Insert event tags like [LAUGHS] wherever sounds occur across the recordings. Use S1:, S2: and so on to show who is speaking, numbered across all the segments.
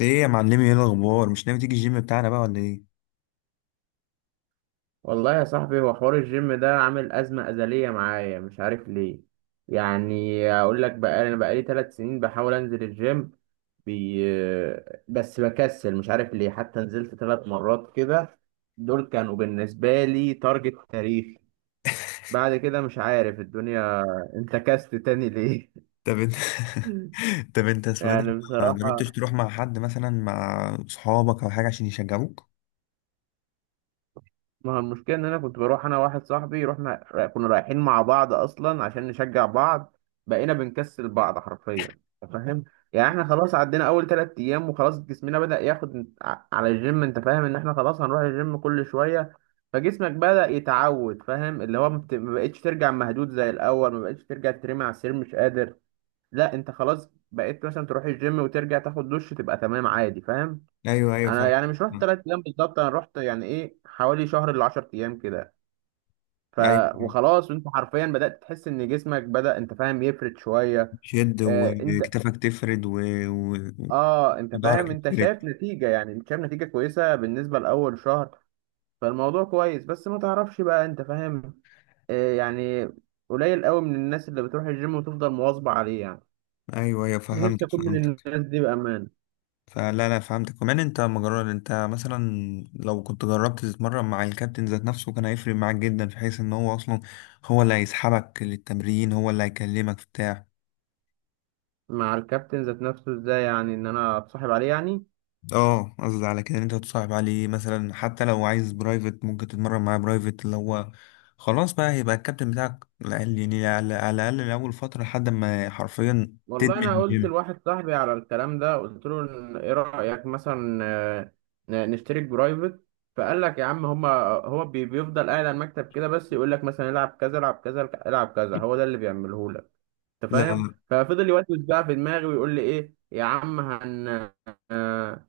S1: ايه يا معلمي، ايه الاخبار؟ مش ناوي تيجي الجيم بتاعنا بقى ولا ايه؟
S2: والله يا صاحبي هو حوار الجيم ده عامل أزمة أزلية معايا، مش عارف ليه. يعني أقول لك بقى، أنا بقالي 3 سنين بحاول أنزل الجيم بي... بس بكسل مش عارف ليه. حتى نزلت 3 مرات كده، دول كانوا بالنسبة لي تارجت تاريخي. بعد كده مش عارف الدنيا انتكست تاني ليه.
S1: طب انت.
S2: [LAUGHS]
S1: [LAUGHS] طب انت اسمه ايه ده؟
S2: يعني
S1: ما جربتش
S2: بصراحة،
S1: تروح مع حد مثلا، مع صحابك او حاجه عشان يشجعوك؟
S2: ما هو المشكلة إن أنا كنت بروح أنا واحد صاحبي، كنا رايحين مع بعض أصلا عشان نشجع بعض. بقينا بنكسل بعض حرفيا، أنت فاهم؟ يعني إحنا خلاص عدينا أول 3 أيام، وخلاص جسمنا بدأ ياخد على الجيم. أنت فاهم إن إحنا خلاص هنروح الجيم كل شوية؟ فجسمك بدأ يتعود، فاهم؟ اللي هو ما بقتش ترجع مهدود زي الأول، ما بقتش ترجع ترمي على السرير مش قادر. لا أنت خلاص بقيت مثلا تروح الجيم وترجع تاخد دش تبقى تمام عادي، فاهم؟
S1: ايوه ايوه،
S2: انا
S1: فاهم.
S2: يعني مش رحت 3 ايام بالظبط، انا رحت يعني ايه حوالي شهر ل 10 ايام كده. ف
S1: ايوه،
S2: وخلاص انت حرفيا بدات تحس ان جسمك بدا، انت فاهم، يفرد شويه.
S1: شد
S2: آه انت.
S1: وكتفك تفرد و...
S2: اه انت
S1: وضهرك
S2: فاهم؟ انت
S1: يتفرد.
S2: شايف نتيجه، يعني انت شايف نتيجه كويسه بالنسبه لاول شهر. فالموضوع كويس، بس ما تعرفش بقى، انت فاهم. يعني قليل قوي من الناس اللي بتروح الجيم وتفضل مواظبه عليه يعني.
S1: ايوه ايوه،
S2: نفسي
S1: فهمتك
S2: اكون من
S1: فهمتك.
S2: الناس دي بامان.
S1: فلا لا، فهمتك. كمان انت ما جربت انت مثلا، لو كنت جربت تتمرن مع الكابتن ذات نفسه، كان هيفرق معاك جدا، في حيث ان هو اصلا هو اللي هيسحبك للتمرين، هو اللي هيكلمك بتاع.
S2: مع الكابتن ذات نفسه؟ ازاي يعني، ان انا اتصاحب عليه يعني؟
S1: اه، قصدي على كده ان انت تصاحب عليه مثلا، حتى لو عايز برايفت، ممكن تتمرن معاه برايفت، اللي هو خلاص بقى هيبقى الكابتن بتاعك على الأقل- يعني على الاقل لاول فتره لحد ما حرفيا
S2: والله
S1: تدمن
S2: انا قلت
S1: الجيم.
S2: لواحد صاحبي على الكلام ده، قلت له ايه رايك مثلا، نشترك برايفت؟ فقال لك يا عم، هما هو بيفضل قاعد على المكتب كده بس يقول لك مثلا العب كذا، العب كذا، العب كذا، هو ده اللي بيعمله لك. انت فاهم؟
S1: لا
S2: ففضل يوسوس بقى في دماغي ويقول لي ايه يا عم، آه،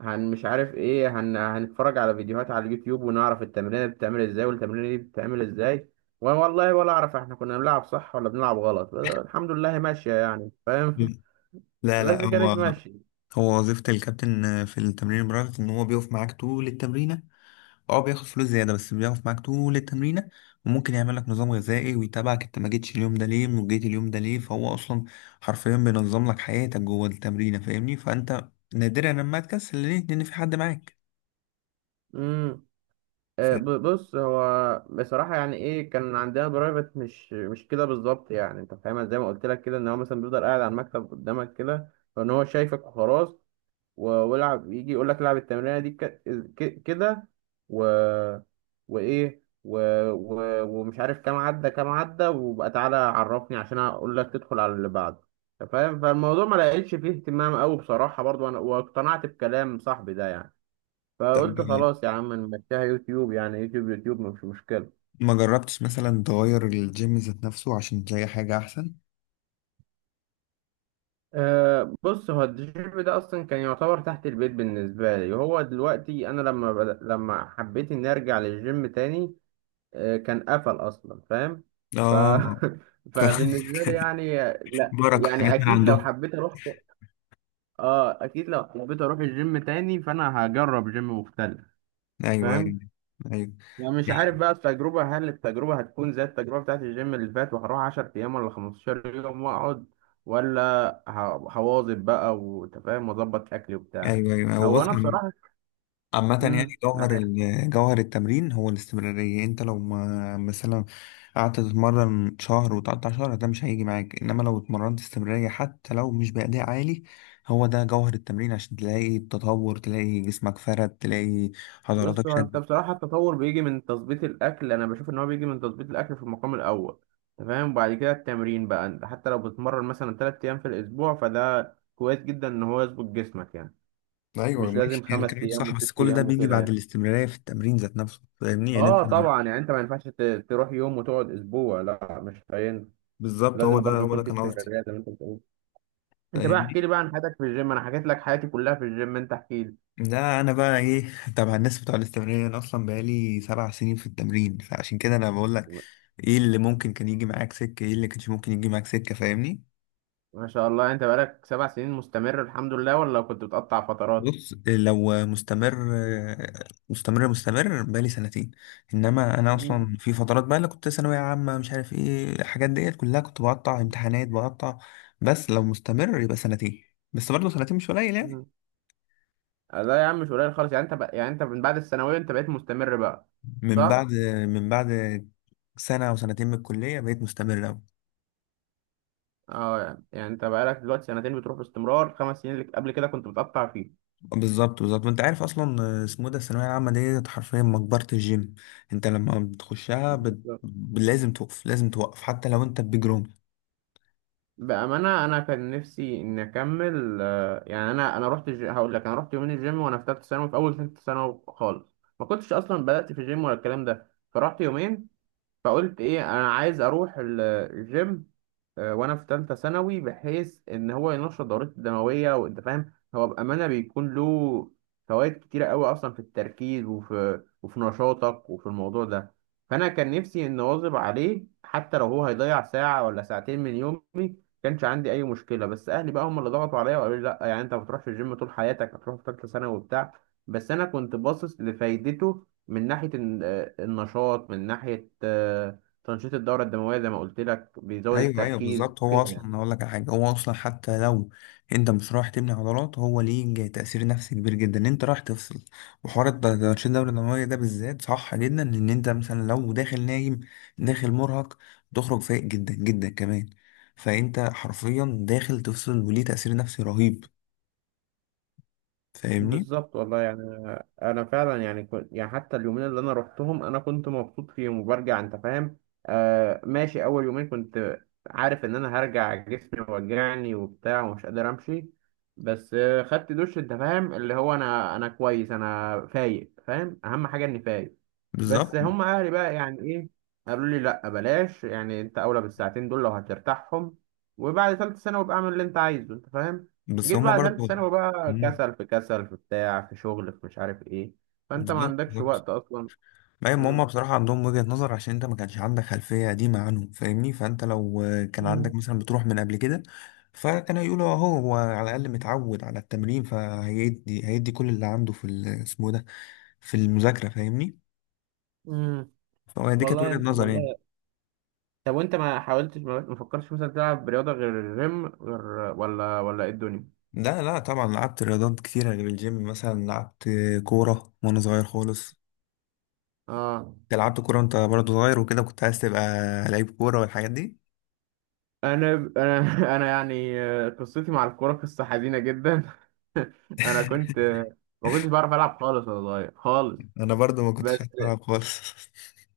S2: مش عارف ايه، هنتفرج على فيديوهات على اليوتيوب ونعرف التمرين دي بتتعمل ازاي، والتمرين دي بتتعمل ازاي. وانا والله ولا اعرف احنا كنا بنلعب صح ولا بنلعب غلط. الحمد لله ماشيه يعني،
S1: لا
S2: فاهم.
S1: لا
S2: لا
S1: لا،
S2: سيجاريت
S1: هو
S2: ماشي.
S1: هو وظيفه الكابتن في التمرين البرايفت ان هو بيقف معاك طول التمرينه. اه بياخد فلوس زيادة بس بيقف معاك طول التمرينة، وممكن يعمل لك نظام غذائي ويتابعك انت ما جيتش اليوم ده ليه وجيت اليوم ده ليه. فهو اصلا حرفيا بينظم لك حياتك جوه التمرينة، فاهمني؟ فانت نادرا لما تكسل، ليه؟ لان في حد معاك.
S2: امم
S1: فانت
S2: بص هو بصراحة يعني ايه، كان عندنا برايفت، مش كده بالظبط. يعني انت فاهمها زي ما قلت لك كده، ان هو مثلا بيفضل قاعد على المكتب قدامك كده، فان هو شايفك وخلاص. والعب، يجي يقول لك العب التمرينة دي كده. و وايه ومش عارف كام عدى كام عدى، وبقى تعالى عرفني عشان اقول لك تدخل على اللي بعده. أنت فاهم؟ فالموضوع ما لقيتش فيه اهتمام قوي بصراحة، برضو انا واقتنعت بكلام صاحبي ده يعني. فقلت خلاص يا عم نمشيها يوتيوب، يعني يوتيوب يوتيوب مش مشكلة.
S1: ما جربتش مثلا تغير الجيم ذات نفسه عشان تلاقي حاجة احسن؟
S2: أه بص هو الجيم ده أصلا كان يعتبر تحت البيت بالنسبة لي، وهو دلوقتي أنا لما حبيت إني أرجع للجيم تاني، أه كان قفل أصلا، فاهم. ف...
S1: اه،
S2: [LAUGHS]
S1: فاهمك.
S2: فبالنسبة لي
S1: [LAUGHS]
S2: يعني. لا
S1: بركة
S2: يعني
S1: حاجات من عندهم.
S2: أكيد لو حبيت أروح الجيم تاني فأنا هجرب جيم مختلف،
S1: ايوه ايوه.
S2: فاهم.
S1: ايوه
S2: يعني مش عارف بقى، هل التجربة هتكون زي التجربة بتاعت الجيم اللي فات، وهروح 10 أيام ولا 15 يوم وأقعد، ولا ه- هواظب بقى وأنت فاهم وأظبط أكلي وبتاع.
S1: ايوه. ايوه، هو
S2: هو
S1: بص،
S2: أنا بصراحة.
S1: عامة يعني
S2: امم
S1: جوهر جوهر التمرين هو الاستمرارية. انت لو ما مثلا قعدت تتمرن شهر وتقطع شهر، ده مش هيجي معاك. انما لو اتمرنت استمرارية حتى لو مش بأداء عالي، هو ده جوهر التمرين، عشان تلاقي التطور، تلاقي جسمك فرد، تلاقي
S2: بص
S1: عضلاتك
S2: هو، أنت
S1: شدت.
S2: بصراحة التطور بيجي من تظبيط الأكل. أنا بشوف إن هو بيجي من تظبيط الأكل في المقام الأول. أنت فاهم، وبعد كده التمرين بقى، أنت حتى لو بتتمرن مثلا 3 أيام في الأسبوع، فده كويس جدا إن هو يظبط جسمك يعني.
S1: ايوه
S2: مش
S1: ماشي،
S2: لازم
S1: يعني
S2: خمس
S1: كلامك
S2: أيام
S1: صح، بس
S2: وست
S1: كل ده
S2: أيام
S1: بيجي
S2: وكده
S1: بعد
S2: يعني.
S1: الاستمرارية في التمرين ذات نفسه، فاهمني؟ يعني انت
S2: اه طبعا يعني انت ما ينفعش تروح يوم وتقعد اسبوع، لا مش هينفع.
S1: بالظبط، هو
S2: لازم
S1: ده
S2: برضو
S1: هو ده
S2: يكون في
S1: كان قصدي.
S2: استمرارية زي ما انت بتقول. انت بقى احكي
S1: فاهمني؟
S2: لي بقى عن حياتك في الجيم، انا حكيت لك حياتي كلها في الجيم، انت احكي لي.
S1: لا انا بقى ايه، تبع الناس بتوع الاستمرارية. انا اصلا بقالي سبع سنين في التمرين، فعشان كده انا بقول لك ايه اللي ممكن كان يجي معاك سكة، ايه اللي كانش ممكن يجي معاك سكة، فاهمني؟
S2: ما شاء الله، انت بقالك 7 سنين مستمر الحمد لله، ولا كنت بتقطع فترات؟
S1: بص لو مستمر مستمر، مستمر بقالي سنتين. انما انا
S2: مم.
S1: اصلا في فترات بقى، اللي كنت ثانوية عامة مش عارف ايه، الحاجات ديت كلها كنت بقطع، امتحانات بقطع. بس لو مستمر يبقى سنتين. بس برضه سنتين مش قليل يعني.
S2: مم. لا يا عم مش قليل خالص يعني. انت بقى يعني، انت من بعد الثانوية انت بقيت مستمر بقى،
S1: من
S2: صح؟
S1: بعد من بعد سنة او سنتين من الكلية بقيت مستمر أوي.
S2: اه يعني يعني انت بقالك دلوقتي سنتين بتروح باستمرار، 5 سنين اللي قبل كده كنت بتقطع
S1: بالظبط بالظبط. وانت عارف اصلا اسمه إيه ده، الثانويه العامه دي حرفيا مقبره الجيم. انت لما بتخشها بت...
S2: فيه.
S1: لازم توقف، لازم توقف، حتى لو انت بجروم.
S2: بأمانة أنا كان نفسي إني أكمل، يعني هقول لك أنا رحت يومين الجيم وأنا في تالتة ثانوي، في أول تالتة ثانوي خالص، ما كنتش أصلا بدأت في الجيم ولا الكلام ده. فرحت يومين فقلت إيه، أنا عايز أروح الجيم، وانا في ثالثه ثانوي، بحيث ان هو ينشط دورته الدمويه، وانت فاهم. هو بامانه بيكون له فوائد كتيره قوي اصلا في التركيز وفي نشاطك وفي الموضوع ده. فانا كان نفسي ان اواظب عليه حتى لو هو هيضيع ساعه ولا ساعتين من يومي، كانش عندي اي مشكله. بس اهلي بقى هم اللي ضغطوا عليا وقالوا لي لا، يعني انت ما بتروحش الجيم طول حياتك هتروح في ثالثه ثانوي وبتاع. بس انا كنت باصص لفايدته من ناحيه النشاط، من ناحيه تنشيط الدورة الدموية، زي ما قلت لك بيزود
S1: ايوه ايوه بالظبط.
S2: التركيز
S1: هو
S2: كده يعني.
S1: اصلا هقول لك على حاجه، هو اصلا حتى لو انت مش رايح تبني عضلات، هو ليه تاثير نفسي كبير جدا. انت رايح تفصل. وحوار التنشيط الدوري الدمويه ده بالذات صح جدا، ان انت مثلا لو داخل نايم، داخل مرهق، تخرج فايق جدا جدا كمان. فانت حرفيا داخل تفصل وليه تاثير نفسي رهيب، فاهمني؟
S2: بالظبط والله يعني، انا فعلا يعني كنت يعني، حتى اليومين اللي انا روحتهم انا كنت مبسوط فيهم وبرجع، انت فاهم. آه ماشي، اول يومين كنت عارف ان انا هرجع جسمي وجعني وبتاع ومش قادر امشي، بس خدت دش، انت فاهم، اللي هو انا كويس، انا فايق، فاهم. اهم حاجه اني فايق. بس
S1: بالظبط.
S2: هم اهلي بقى يعني ايه، قالوا لي لا بلاش. يعني انت اولى بالساعتين دول لو هترتاحهم، وبعد ثالث سنه وابقى اعمل اللي انت عايزه، انت فاهم.
S1: بس
S2: جيت
S1: هما
S2: بعد ثالثة
S1: برضو.
S2: ثانوي بقى،
S1: مم.
S2: كسل في كسل في بتاع في شغل في مش عارف ايه، فانت ما
S1: بالظبط
S2: عندكش
S1: بالظبط.
S2: وقت اصلا.
S1: ايوه، ما هما
S2: مم.
S1: بصراحة عندهم وجهة نظر، عشان انت ما كانش عندك خلفية قديمة عنه، فاهمني؟ فانت لو كان عندك
S2: مم.
S1: مثلا بتروح من قبل كده، فكان هيقولوا اهو، هو على الاقل متعود على التمرين، فهيدي هيدي كل اللي عنده في اسمه ده، في المذاكرة، فاهمني؟
S2: مم.
S1: فهو دي كانت وجهة
S2: والله
S1: نظري يعني.
S2: والله. طب وانت ما حاولتش، ما فكرتش مثلا تلعب رياضة غير الجيم، غير ولا ايه الدنيا؟
S1: لا لا طبعا، لعبت رياضات كتيرة غير الجيم، مثلا لعبت كورة وانا صغير خالص.
S2: اه
S1: أنت لعبت كورة وانت برضو صغير وكده، كنت عايز تبقى لعيب كورة والحاجات دي؟
S2: انا [LAUGHS] انا يعني، قصتي مع الكورة قصة حزينة جدا. [LAUGHS] انا كنت،
S1: [LAUGHS]
S2: ما كنتش بعرف العب خالص وانا صغير خالص.
S1: انا برضو ما
S2: بس
S1: كنتش هلعب خالص.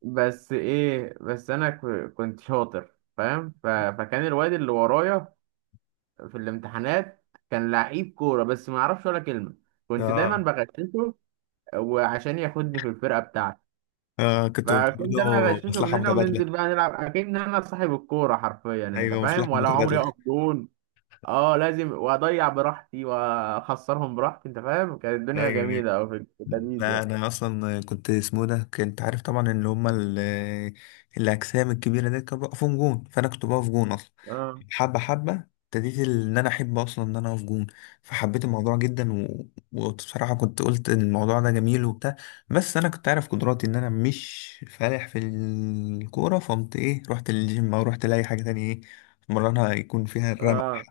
S2: بس انا كنت شاطر، فاهم؟ فكان الواد اللي ورايا في الامتحانات كان لعيب كورة بس ما يعرفش ولا كلمة.
S1: [LAUGHS]
S2: كنت دايما
S1: اه.
S2: بغششه، وعشان ياخدني في الفرقة بتاعتي
S1: اه، كنت برضو.
S2: فكنت انا اغششه من
S1: مصلحة
S2: هنا، وننزل
S1: متبادلة.
S2: بقى نلعب اكن انا صاحب الكورة حرفيا، انت
S1: ايوه، مصلحة
S2: فاهم؟ ولا عمري
S1: متبادلة.
S2: اقف جون. اه لازم، واضيع براحتي واخسرهم براحتي، انت فاهم؟ كانت الدنيا
S1: ايوه.
S2: جميلة او في التمييز
S1: لا
S2: يعني.
S1: انا اصلا كنت اسمه ده، كنت عارف طبعا ان هما الاجسام الكبيره دي كانوا بيقفوا جون، فانا كنت بقف جون اصلا.
S2: اه.
S1: حبه حبه ابتديت ان انا احب اصلا ان انا اقف جون، فحبيت الموضوع جدا. و... وبصراحه كنت قلت إن الموضوع ده جميل وبتاع. بس انا كنت عارف قدراتي ان انا مش فالح في الكوره، فقمت ايه، رحت للجيم او رحت لاي حاجه تانية، ايه، مرنها يكون فيها الرمق.
S2: اه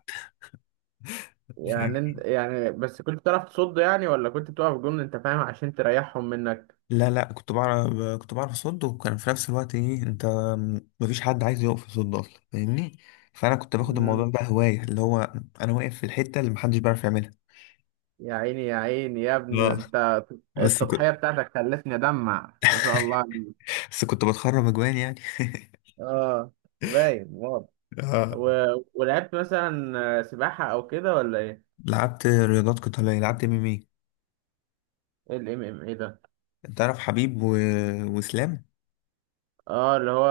S2: يعني انت يعني، بس كنت بتعرف تصد يعني ولا كنت بتقف جون، انت فاهم، عشان تريحهم منك؟
S1: لا لا، كنت بعرف. كنت بعرف اصد، وكان في نفس الوقت ايه، انت مفيش حد عايز يقف يصد اصلا، فاهمني؟ فانا كنت باخد الموضوع بقى هوايه، اللي هو انا واقف في الحته اللي محدش بيعرف يعملها.
S2: يا عيني يا عيني يا ابني، ده
S1: اه.
S2: انت،
S1: بس كنت،
S2: التضحية بتاعتك خلتني ادمع، ما شاء الله عليك.
S1: بس كنت بتخرب اجوان يعني.
S2: اه، باين واضح.
S1: [LAUGHS] اه.
S2: و... ولعبت مثلا، سباحة او كده ولا ايه؟
S1: لعبت رياضات قتاليه، لعبت ام ام اي.
S2: ايه الام ام ايه ده؟
S1: انت عارف حبيب و... واسلام.
S2: اه اللي هو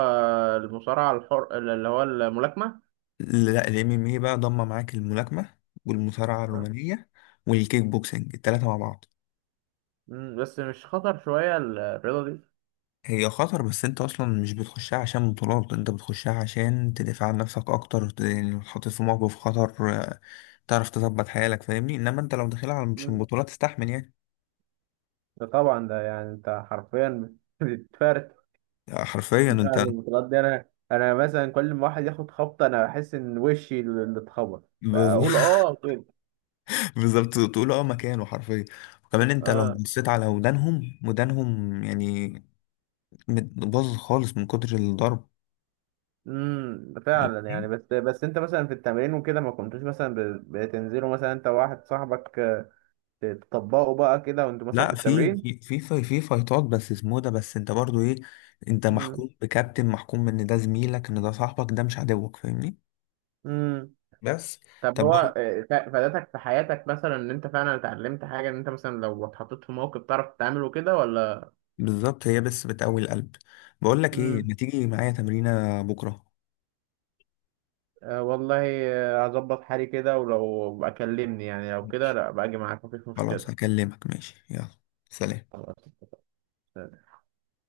S2: المصارعة الحر اللي هو الملاكمة.
S1: لا الام ام اي بقى ضم معاك الملاكمه والمصارعه
S2: آه.
S1: الرومانيه والكيك بوكسنج، التلاته مع بعض.
S2: مم، بس مش خطر شوية الرياضة دي؟
S1: هي خطر، بس انت اصلا مش بتخشها عشان بطولات، انت بتخشها عشان تدافع عن نفسك اكتر، ت- يعني تحط في موقف خطر، تعرف تظبط حيالك، فاهمني؟ انما انت لو داخلها على- مش
S2: مم.
S1: بطولات تستحمل يعني.
S2: ده طبعا ده يعني، انت حرفيا [LAUGHS] بتتفرد.
S1: حرفيا
S2: يعني
S1: انت ب-.
S2: البطولات دي، انا مثلا كل ما واحد ياخد خبطة انا بحس ان وشي اللي اتخبط، بقول
S1: [LAUGHS]
S2: اه كده.
S1: بالظبط، تقول اه مكانه حرفيا. وكمان انت لو
S2: اه.
S1: بصيت على ودانهم، ودانهم يعني مت- باظت خالص من كتر الضرب.
S2: فعلا يعني. بس انت مثلا في التمرين وكده، ما كنتوش مثلا بتنزلوا مثلا انت وواحد صاحبك، تطبقوا بقى كده، وانتوا مثلا في
S1: لا، في
S2: التمرين؟
S1: في في في في فايتات، بس اسمه ده، بس انت برضو ايه، انت
S2: امم.
S1: محكوم بكابتن، محكوم ان ده زميلك ان ده صاحبك، ده مش عدوك، فاهمني؟
S2: امم.
S1: بس.
S2: طب
S1: طب
S2: هو،
S1: بقول،
S2: فادتك في حياتك، مثلا ان انت فعلا اتعلمت حاجه، ان انت مثلا لو اتحطيت في موقف تعرف تتعامل وكده ولا؟
S1: بالظبط، هي بس بتقوي القلب. بقول لك ايه،
S2: امم.
S1: ما تيجي معايا تمرينة بكرة؟
S2: آه والله، هظبط حالي كده، ولو بقى كلمني. يعني لو كده،
S1: ماشي،
S2: لا باجي معاك مفيش
S1: خلاص
S2: مشكله.
S1: هكلمك. ماشي، يلا، سلام.
S2: خلاص.